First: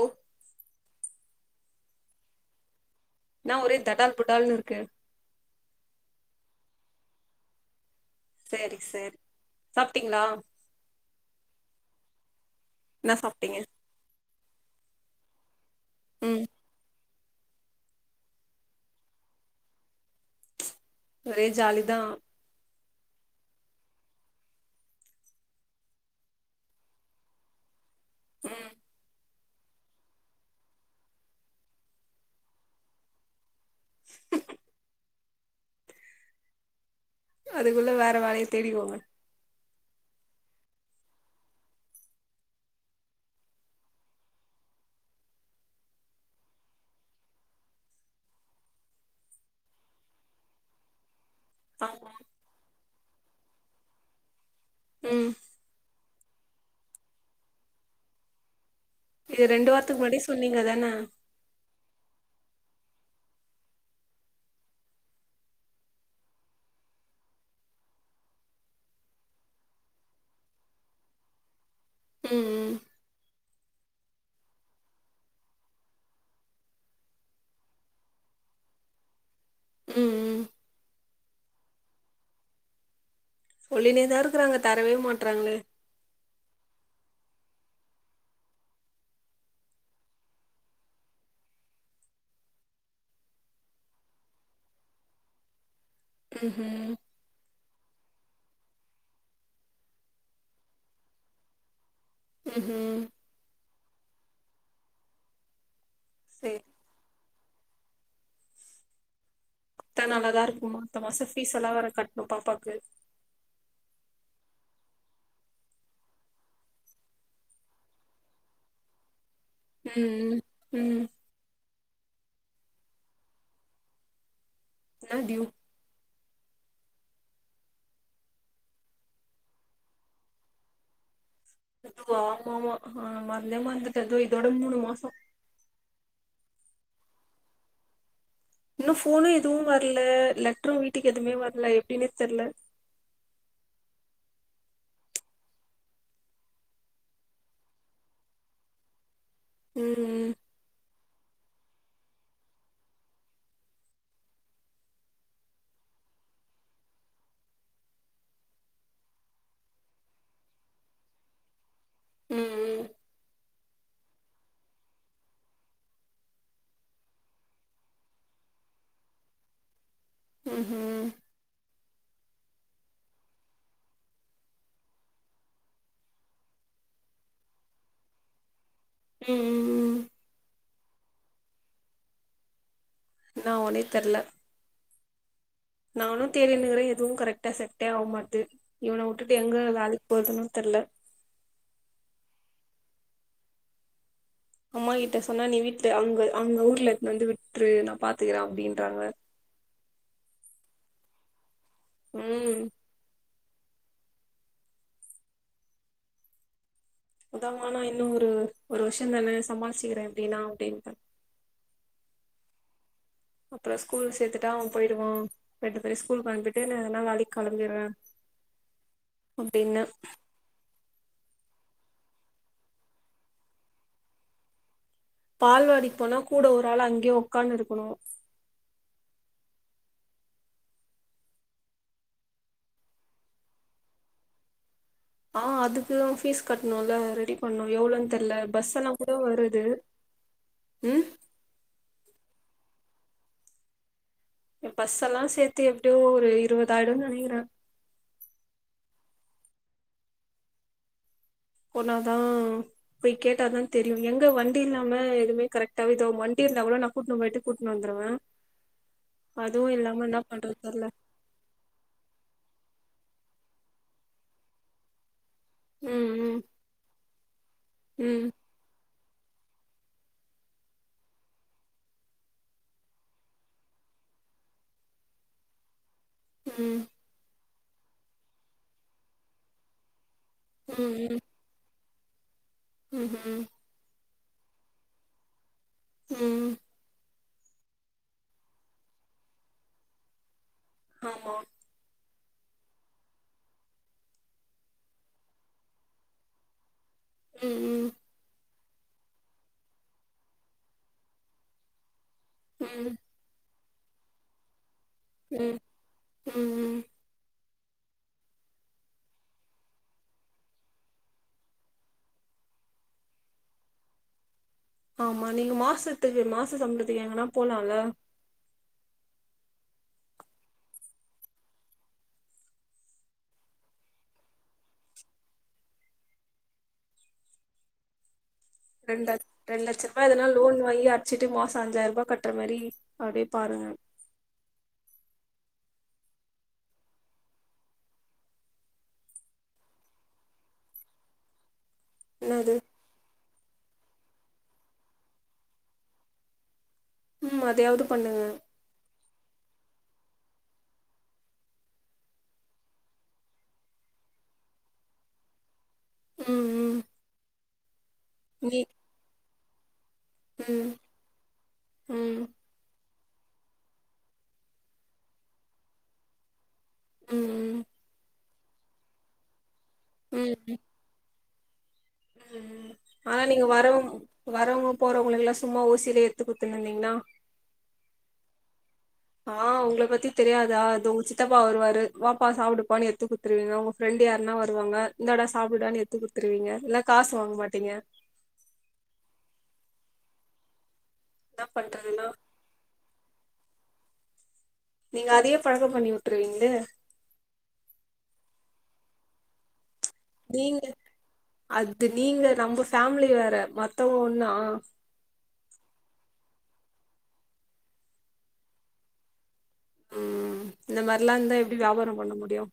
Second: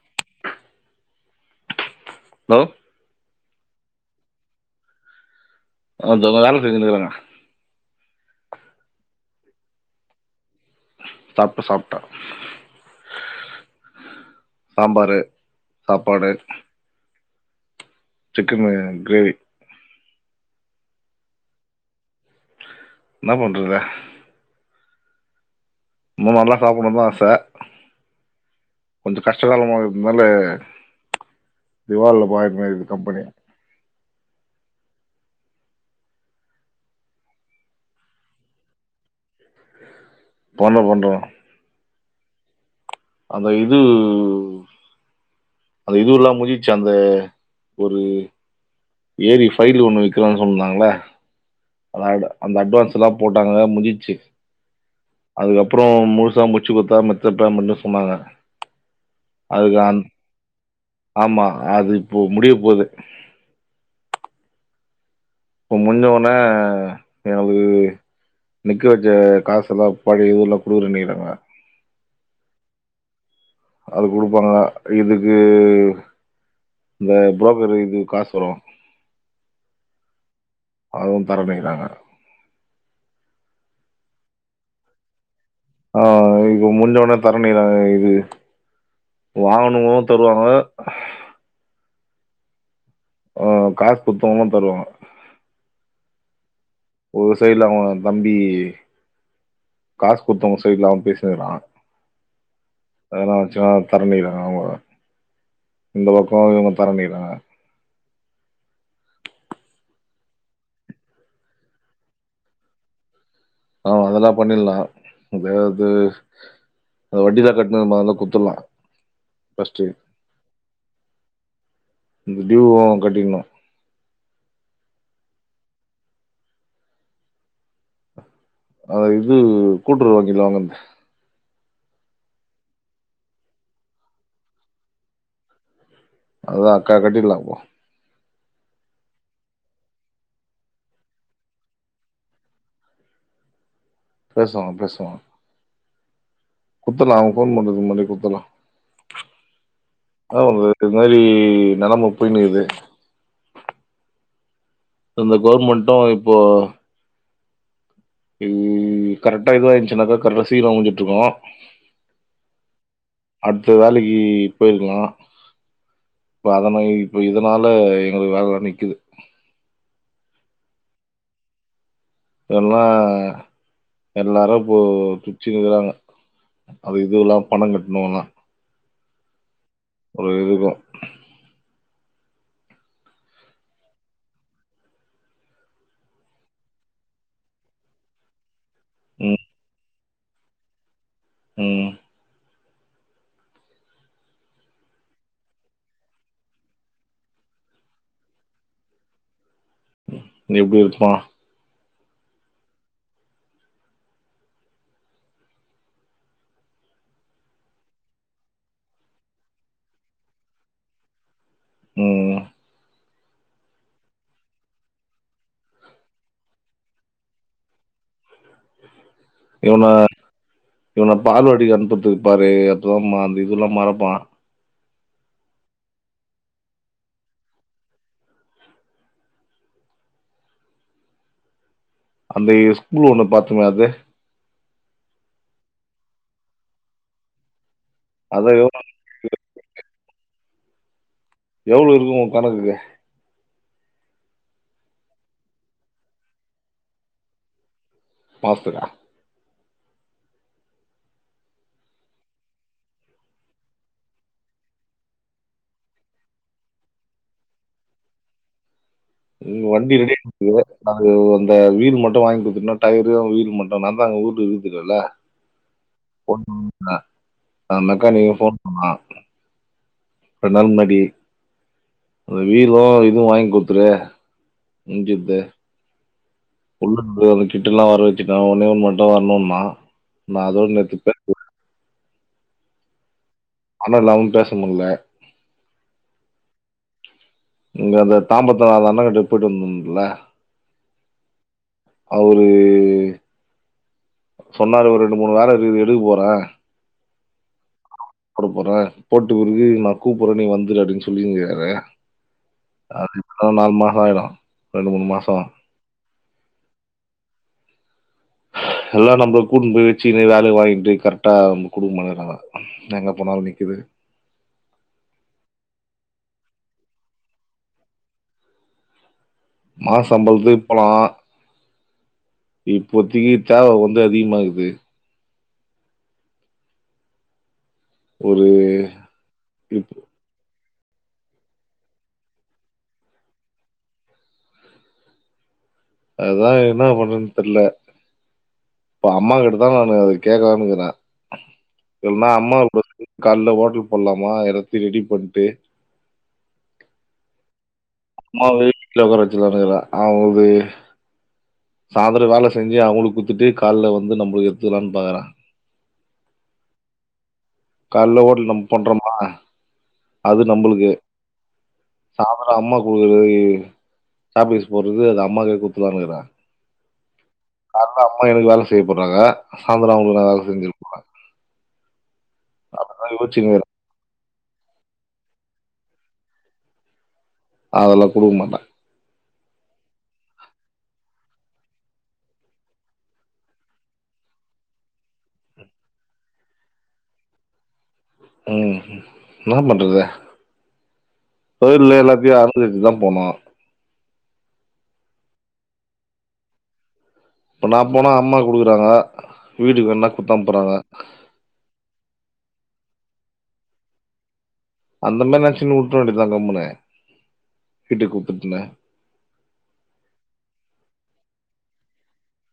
ஒ ஹலோ என்ன ஒரே தடால் புடால்னுருக்கு அது அங்க வேல செஞ்சினுக்றாங்க செரி செரி சாப்ட்டீங்ளா சாப்ட்ட சாப்ட்ட என்ன சாப்ட்டீங்க சாம்பாரு சாப்பாடு ம் சிக்கனு கிரேவி ஒரே ஜாலிதா என்னா பண்றது இன்னோ நல்லா சாப்டணுதா ஆச ம் கஷ்ட காலமா இருந்னால திவால்ல [inaudible] கம்பெனி அதுக்குள்ள வேற வேலைய தேடிக்கோங்க பண்ன பண்ரோ அந்த இது அந்த இதுல்லா முடிஞ்சுச்சு அந்த ஒரு ஏரி [unintelligible] ஒண்ணு விக்கிறாங் சொன்னங்களா ஆ ஆமா அந்த அட்வான்ஸ் எல்லா போட்டாங்கள்ள முடிஞ்சுச்சு ம் அதுக்கப்றோ மு சோ முச்சு குடுத்தா மத்தப் பெமெண்ட்டு சொன்னாங்க இது ரெண்டு வாரத்துக்கு முன்னாடி சொன்னீங் ஆமா அது இப்போ முடிய போது இப்ப முஞ்ச உனே எனக்கு நிக்க வச்ச காச எல்லா பழைய ஊர்ல குடுக்குறனிறாங்க ம் ம் அது குடுப்பாங்க இதுக்கு இந்த புரோக்கரு இது காசு வரு ம் ம் அதுவு தரமைக்கிறாங்க சொல்லினே தா இருக்கிறாங்க தரவே மாட்டறாங்களே ஆ இப்ப முஞ்சொன்னே தரணிக்கறாங்க இது வாங்குனாவங்களு தருவாங்க ஆ காசு குத்தவங்களுக்கு தருவாங்க ம்ஹும் ஒரு செய்டுலா [inaudible] தம்பி காசு குத்தவங்க சைட்ல அவன் பேசனிகிறா ம்ஹும் அதெல்லா ஆக்சுவலா தரணிக்கிறாங்க அவுங்க இந்த பக்கம் சேரி இவுங்க தரணிக்கிறாங்க குத்தா நல்லாதா இருக்கு அத்த மாச ஃபீஸ் எல்லா வேற கட்ணு பாப்பாக்கு ஆ அதெல்லா பண்ணிரலா தோ அது அ வட்டிலா கட்டின்ருந்தமே அதல்லா குத்துலா ம் ம் ம் இந்த ஃடியூவு கட்டிக்கில என்ன ஃடியூ அ இது கூட்டுறவு வங்கில வாங்கனது அதுவா ஆமா ஆமா அ மரந்தே மரந்துட இதோட மூணு மாசோ அது தா அக்கா கட்டிர்லா ப்போ இன்னு போனும் எதுவு வரல லெட்டரு வீட்டுக்கு எதுவுமே வரல எப்டின்னே தெர்ல பேசுவாங்க பேசுவாங்க குத்தரலா அவுங்க போன் பண்றதுக்கு முன்னாடி குத்தரலா ம் அதா [unintelligible] இது மாதிரி நெலம போயனுக்கிது இந்த கவுர்மெண்ட்டு இப்போ இ கரெக்டா இதுவாயிருச் சுன்னாக்க கடைசில முடிஞ்சுட்ருக்கு ம் அட்த்த வேலைக்கு போயிருக்கலா இப்ப அதன இப்ப இதனால எங்களுக்கு வேலை நிக்குது ம் ஹீம் எல்லா எல்லாரு இப்போ பிச்சக்குகிறாங்க அது இதுல்லா பணம் கட்ணுனா ம் ம் ஒரு இருக்கு என்ன ஆவோனே தெர்ல நானு தேடினுக்குறே எதுவு கரெக்டா செட்டே ஆக மாட்டேது இவன விட்டுட்டு ம் எங்க வேலைக்கு போறதுன்னு தெர்ல ம் அம்மா கிட்ட சொன்னா நீ வீட்டு அங்க அங்க ஊர்ல வந்து விட்ரு நா பாத்துக்கிறே அப்டின்றாங்க இங்க எப்டி இருக்கோ ம் உதாவானா என்ன ஒரு ஒரு வருஷந்தானே சமாளுச்சுக்குறே எப்படின்னா அப்டின்டா ம் அப்புற ஸ்கூல் சேத்துட்டா அவன் போயிடுவா ரெண்டு பேரையு ஸ்கூலுக்கு அனுப்பிட்டு நா எனா வேலைக்கு கிளம்பிடுவே இவன இவன பால்வாடிக்கு அனுப்பு பி பாரு அப்பதா ம அந்த இதுல்லா மறப்பா பால்வாடிக் போனா கூட ஒரு ஆள் அங்கயே ஒக்காந்து இருக்கணு அந்த இ ஸ்கூல் ஒண்ணு பாத்துமே அது ஆ அதுக்கு ஃபீஸ் கட்ணுல ரெடி பண்ணு எவ்ளோன்னு தெர்ல அது பஸ் எவ்வளவு எல்லா கூட வருது ம் எவ்ளோ இருக்கு ஒ கணக்குக்கு எ பஸ் எல்லா சேத்து எப்டியோ ஒரு இருவதாயிடுனு நினக்கிறே மாஸ்த்துக்கா போனாதா போய் கேட்டா தா தெரியு எங்க வண்டி இல்லாம எதுமே கரெக்டா வே எதா வண்டி இருந்தா கூட நா கூட்னு போயிட்டு கூட்னு வந்துடுவே இ வண்டி ரெடி [unintelligible] தெர்ல அந்த வீடு மட்டும் வாங்கி குடுத்துட்னா டயரு வீடு மட்டு நா தா ஊட்ட வித்துடேல ம் போன் [unintelligible] அந்த ம் அக்காக்கு போன் பண்ணா கொன்நாளுக் முன்னாடி அந்த வீடு இதுவு வாங்கி குடுத்துரு முஞ்சுது ம் உள்ள [unintelligible] கிட்ட எல்லா வர வச்சுட்டே உனே ஒன்னு மட்டா வரணுனா ம் [unintelligible] ம் ஹீம் நல்லாவு பேச முல்ல ம் இங்க அந்த தாம்பத்தா அந்த அண்ண டு புடியும்ம்ல ஆமா அவரு சொன்னாரு ஒரு ரெண்டு மூணு வேல இருக்குது எடுக்க போறே ம் ம் போட போறே போட்டு ஒரு து நா கூப்புறே நீ வந்துரு அப்டின்னு சொல்லிருங்க்ராரு ம் அது இப்ப நாலு மாச ஆயிரு ம் ம் ம் ஆஹ [unintelligible] எல்லா நம்ப்ள கூட்னு போய் வெச்சுகுனு வேல வாங்கிட்டு கரெக்டா நம் கொடுக்க மாடேன்றாங்க எங்க போனாலு நிக்குது [inaudible] ஆமா நீங்க மாசத்துக்கு மாச சம்பளதுக்கு எங்கன்னா போலால மாசம்பலத்து போலா இப்போத்திக்கி தேவ வந்து அதிகமாகுது ஒரு ரெண்ட ரெண் லட்ச இப் ரூபா எதனா லோனு மையி அச்சிட்டு மாச அஞ்சாயிரரூபா கட்டுற மாரி அப்டியே பாருங்க அதா என்ன பண்றதுன் தெர்ல இப்ப அம்மா கிட்ட தா நானு அது கேக்கலான்னு இருந்தே என்ன என்னது அம்மாவ ஃபஸ்ட்டு கால்ல ஹோட்டல் போட்லாமா எல்லாத்தையு ரெடி பண்ட்டு ம் அதயாவது அம்மாவ வீட்டுல உக்கார வெச்சுட்லானு இருக்கே அவங்க சாயந்தர வேல செஞ்சு அவங்களுக்கு குத்துட்டு கால்ல வந்து நம்பளுக்கு எத்துக்கலான்னு பாக்குற ம் ம் கால்ல ஓட்டல் நீ நம்ம பண்றோமா அது ம் நம்பளுக்கு ம் சாந்தார அம்மாக் போயி ஆஃபீஸ் போறது அது அம்மாக்கே குத்துலான்னு இக்கிறே ம் ம் கால்ல அம்மா எனக்கு வேல செய்யப்போறாங்க சாயந்திர அவங்களுக்கு ம் வேல ம் செஞ்சு போறாங்க ம் ஆனா நீங்க இருக்கிறேன். வரவங் வரவங்க போறவங்கல்லலா சும்மா ஓசில எத்து குத்துன்னு இருந்தீங்கனா அதெல்லா குடுக்க மாட்டே ஆ உங்கள பத்தி தெரியாதா தோ உங்க சித்தப்பா வருவாரு வாப்பா சாப்புடுப்பான்னு எத்து குடுத்துருவீங்க உங்க ஃப்ரெண்டு யாருன்னா அ வருவாங்க இந்தா டா சாப்புடான்னு எத்துக் கொடுத்துருவீங்க இல்ல காசு வாங்க மாட்டீங்க ம் என்ன பண்றது என்ன தொழில்ல பண்றதுன்னா எல்லாத்தையு அனுசரிச்சு தா போமா நீங்க அதையே பழக்க பண்ணி விட்ருவீங்களே இப்ப நா போனா அம்மா குடுக்குறாங்க வீட்டுக்கு வேனா குத்து நீங்க அனுப்புறாங்க அது நீங்க நம்ம ஃபேமிலி வேற மத்தவங்க ஒன்னா அந்த மாரி நச்சினு உட்ர வேண்டியதா கம்முனு வீட்டுக் கூப்புட்டுனு ம் இந்த மாரிலா இருந்தா எப்டி வியாபாரோ பண்ண முடியு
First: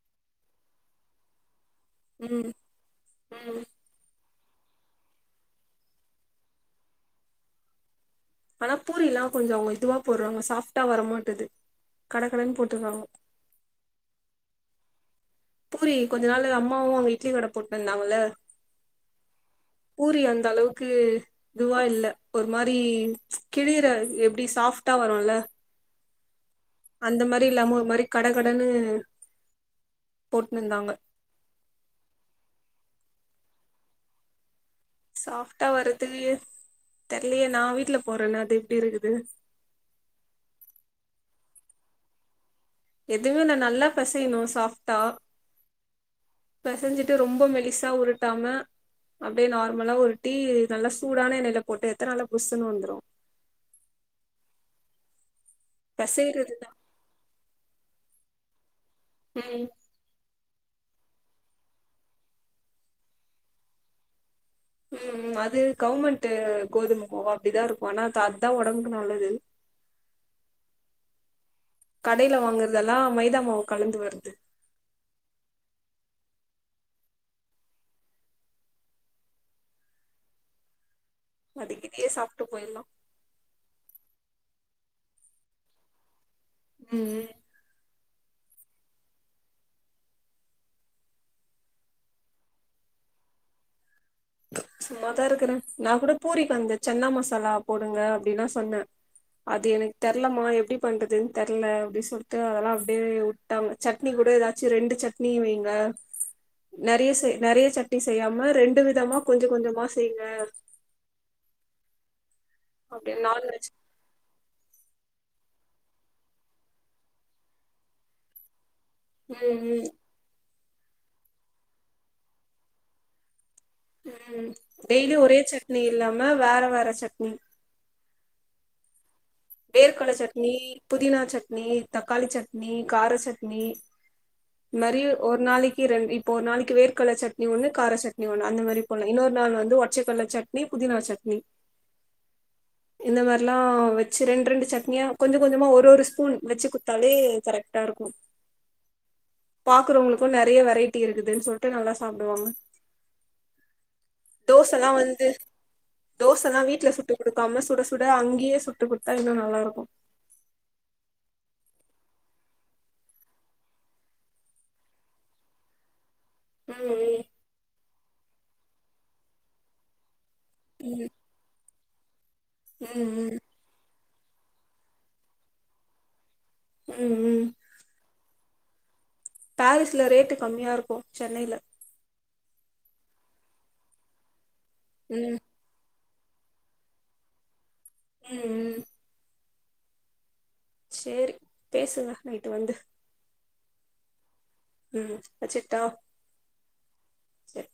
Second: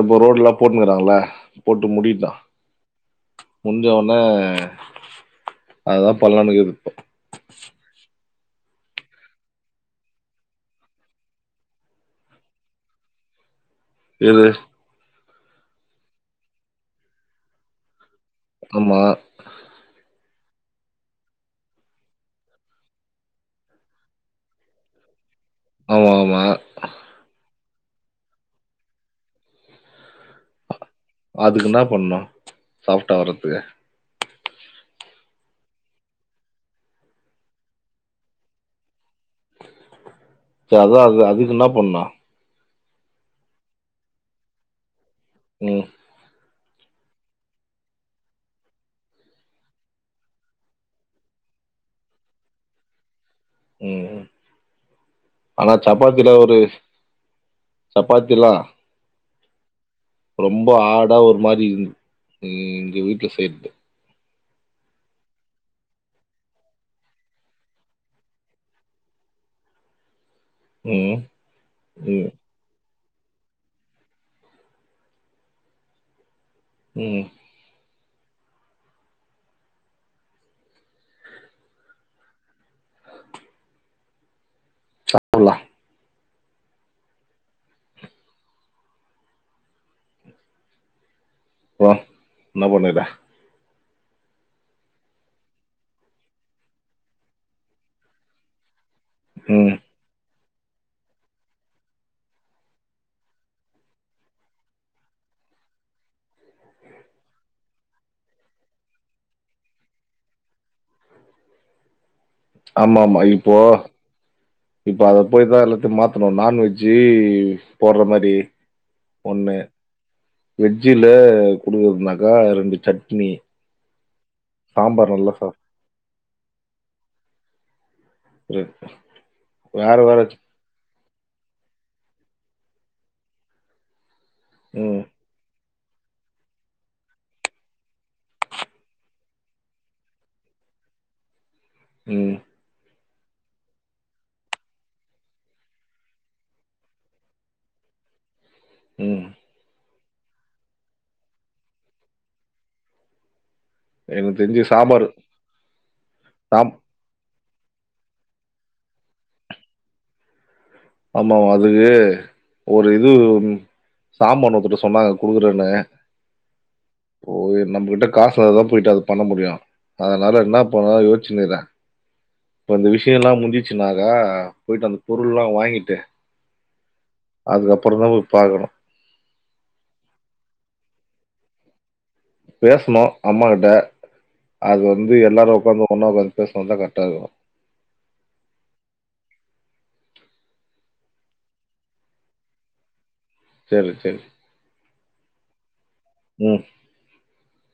இப்போ ரோட்ல்லா போட்டுன்குறாங்கள போட்டு முடிக்கட்டு ம் ம் முஞ்ச ஒனே அதுதா பண்லானு இருக்குது இப்ப ஆனா பூரில்லா கொஞ்சோ அவங்க இதுவா போடுறாங்க சாஃப்ட்டா வரமாட்டேது கடகடன்னு போட்டுர்றாங்க எது பூரி கொஞ்ச நாள் அம்மாவு அங்க இட்லி கட போட்னு இருந்தாங்கள்ல அமா பூரி அந்த அளவுக்கு இதுவா இல்ல ஒரு மாரி கிளியிர எப்டி சாஃப்ட்டா வரோல ஆமா, ஆமா. அந்த மாரி இல்லாம ஒரு மாரி கடகடன்னு போட்னு இருந்தாங்க அதுக்கு இன்னா பண்ணு சாஃப்ட்டா வரதுக்கு சாஃப்ட்டா வர்றதுக்கு தெர்லையே நா வீட்டுல போட்றேன்னே அது எப்டி இருக்குது சோ அதா அது அதுக்கு என்ன பண்ணோ எதுகுனு நல்லா பசையணு சாஃப்ட்டா ம் பெசஞ்சிட்டு ரொம்ப மெலிசா உருட்டாம அப்டியே நார்மலா உருட்டி நல்லா சூடான எண்ணையில போட்டு எத்த நல்லா புஸ்ஸுன்னு வந்துரு ம் ம் ஆனா சப்பாத்திலா ஒரு பெசைறதுதா சப் பாத்திலா ம் ரொம்ப ஆடா ஒரு மாரி இந் இங்க வீட்ல செய்றது ம் ம் அது கவுமெண்ட் கோதும மாவு அப்படிதா இருக்கு ஆனா அதுதா உடம்புக்கு நல்லது ம் ம் எல்லா மைதாமாவு கலந்து வருது ம் அதுக்கு இதையே சாப்ட்டு போயிலா [unintelligible] ம் போ என்ன பண்ணுர சும்மாதா இருக்றே நா கூட பூரிக்கு வந்த சன்னா மசாலா போடுங்க அப்படின்ல்லா சொன்னே அது ம் எனக்கு தெர்லமா எப் எப்டி பண்றதுன்னு தெர்ல அப்டனு சொல்லிட்டு அதெல்லா அப்டியே உட்டாங்க சட்னி கூட எதாச்சு ரெண்டு சட்னி வைங்க அ நறைய நறைய சட்னி செய்யாம ரெண்டு விதமா கொஞ்ச கொஞ்சமா செய்ங்க ஆமா ஆமா அப்டின்னு இப்போ நான்வெஜ் இப்போ அத போய்தா எல்லாத்தையு மாத்தணு நான்வெஜ்ஜு போட்ற மாறி ம் ம் வெஜ்ஜுல குடுக்கறதுனாக்கா ரெண்டு சட்னி ம் சாம்பார் டெய்லி நல்லா ஒரே சட்னி இல்லாம வேற வேற சட்னி [unintelligible] வேற வேர்க்கடல வேற சட்னி புதினா சட்னி தக்காளி சட்னி கார சட்னி இத் மாரி ம் ஒரு நாளைக் இ ரெண்டு இப்ப ஒரு நாளைக்கு வேர்கல்ல சட்னி ஒன்னு‌ கார சட்னி ஒண்ணு அந்த மாறி போல இன்னொரு நாள் வந்து ஒட்ச்ச கல்ல சட்னி பு புதினாச்சட்னி ம் இந்த மாறிலா வச் வெச்சு ரெண்டு ரெண்டு சட்னியா கொஞ்ச கொஞ்சமா ஒரு ஒரு ஸ்பூன் வெச்சு குட்த்தாலே கரெக்டா இருக்கு ம் பாக்கறவங்களுக்கு நெறைய வெரைட்டி இருக்குதுன்னு சொல்ட்டு நல்லா சாப்டுவாங்க எனக்கு தெரிஞ்சு தோசல்லா சாம்பார் வந்து தோசல்லா சாம் வீட்ல சுட்டு குடுக்காம சுட சுட அங்கயே சுட்டு குட்த்தா இன்னு நல்லா இருக்கு ஆமாமா அது‌ ஒரு இது சாம்பன் ஒருத்தட்ட சொன்னாங்க குடுக்குறேன்னு ம் போய் நம்மகிட்ட காசு அத போயிட்டு அது பண்ண முடியு அதனால என்ன பண்லா யோச்சுனு இக்குறே இப்ப இந்த விஷய எல்லா ம் முஞ்சிச்சுனாக்கா போயிட்டு அந்த பொருளல்லா வாங்கிட்டு ம் ம் அதுக்கப்புறந்தா போய் பாக்கணு பேரிஸ்ல ரேட்டு கம்மியா இருக்கு சென்னைல பேசனு அம்மா கிட்ட அது வந்து ம் எல்லாரு உக்காந்து ஒன்னா உக்காந்து பேசுனா தா கர்ட்டா இர்க்கு ம் ம் சேரி பேசுங்க நைட்டு வந்து சேரி சேரி ம் வச்சுட்டா ம் சரி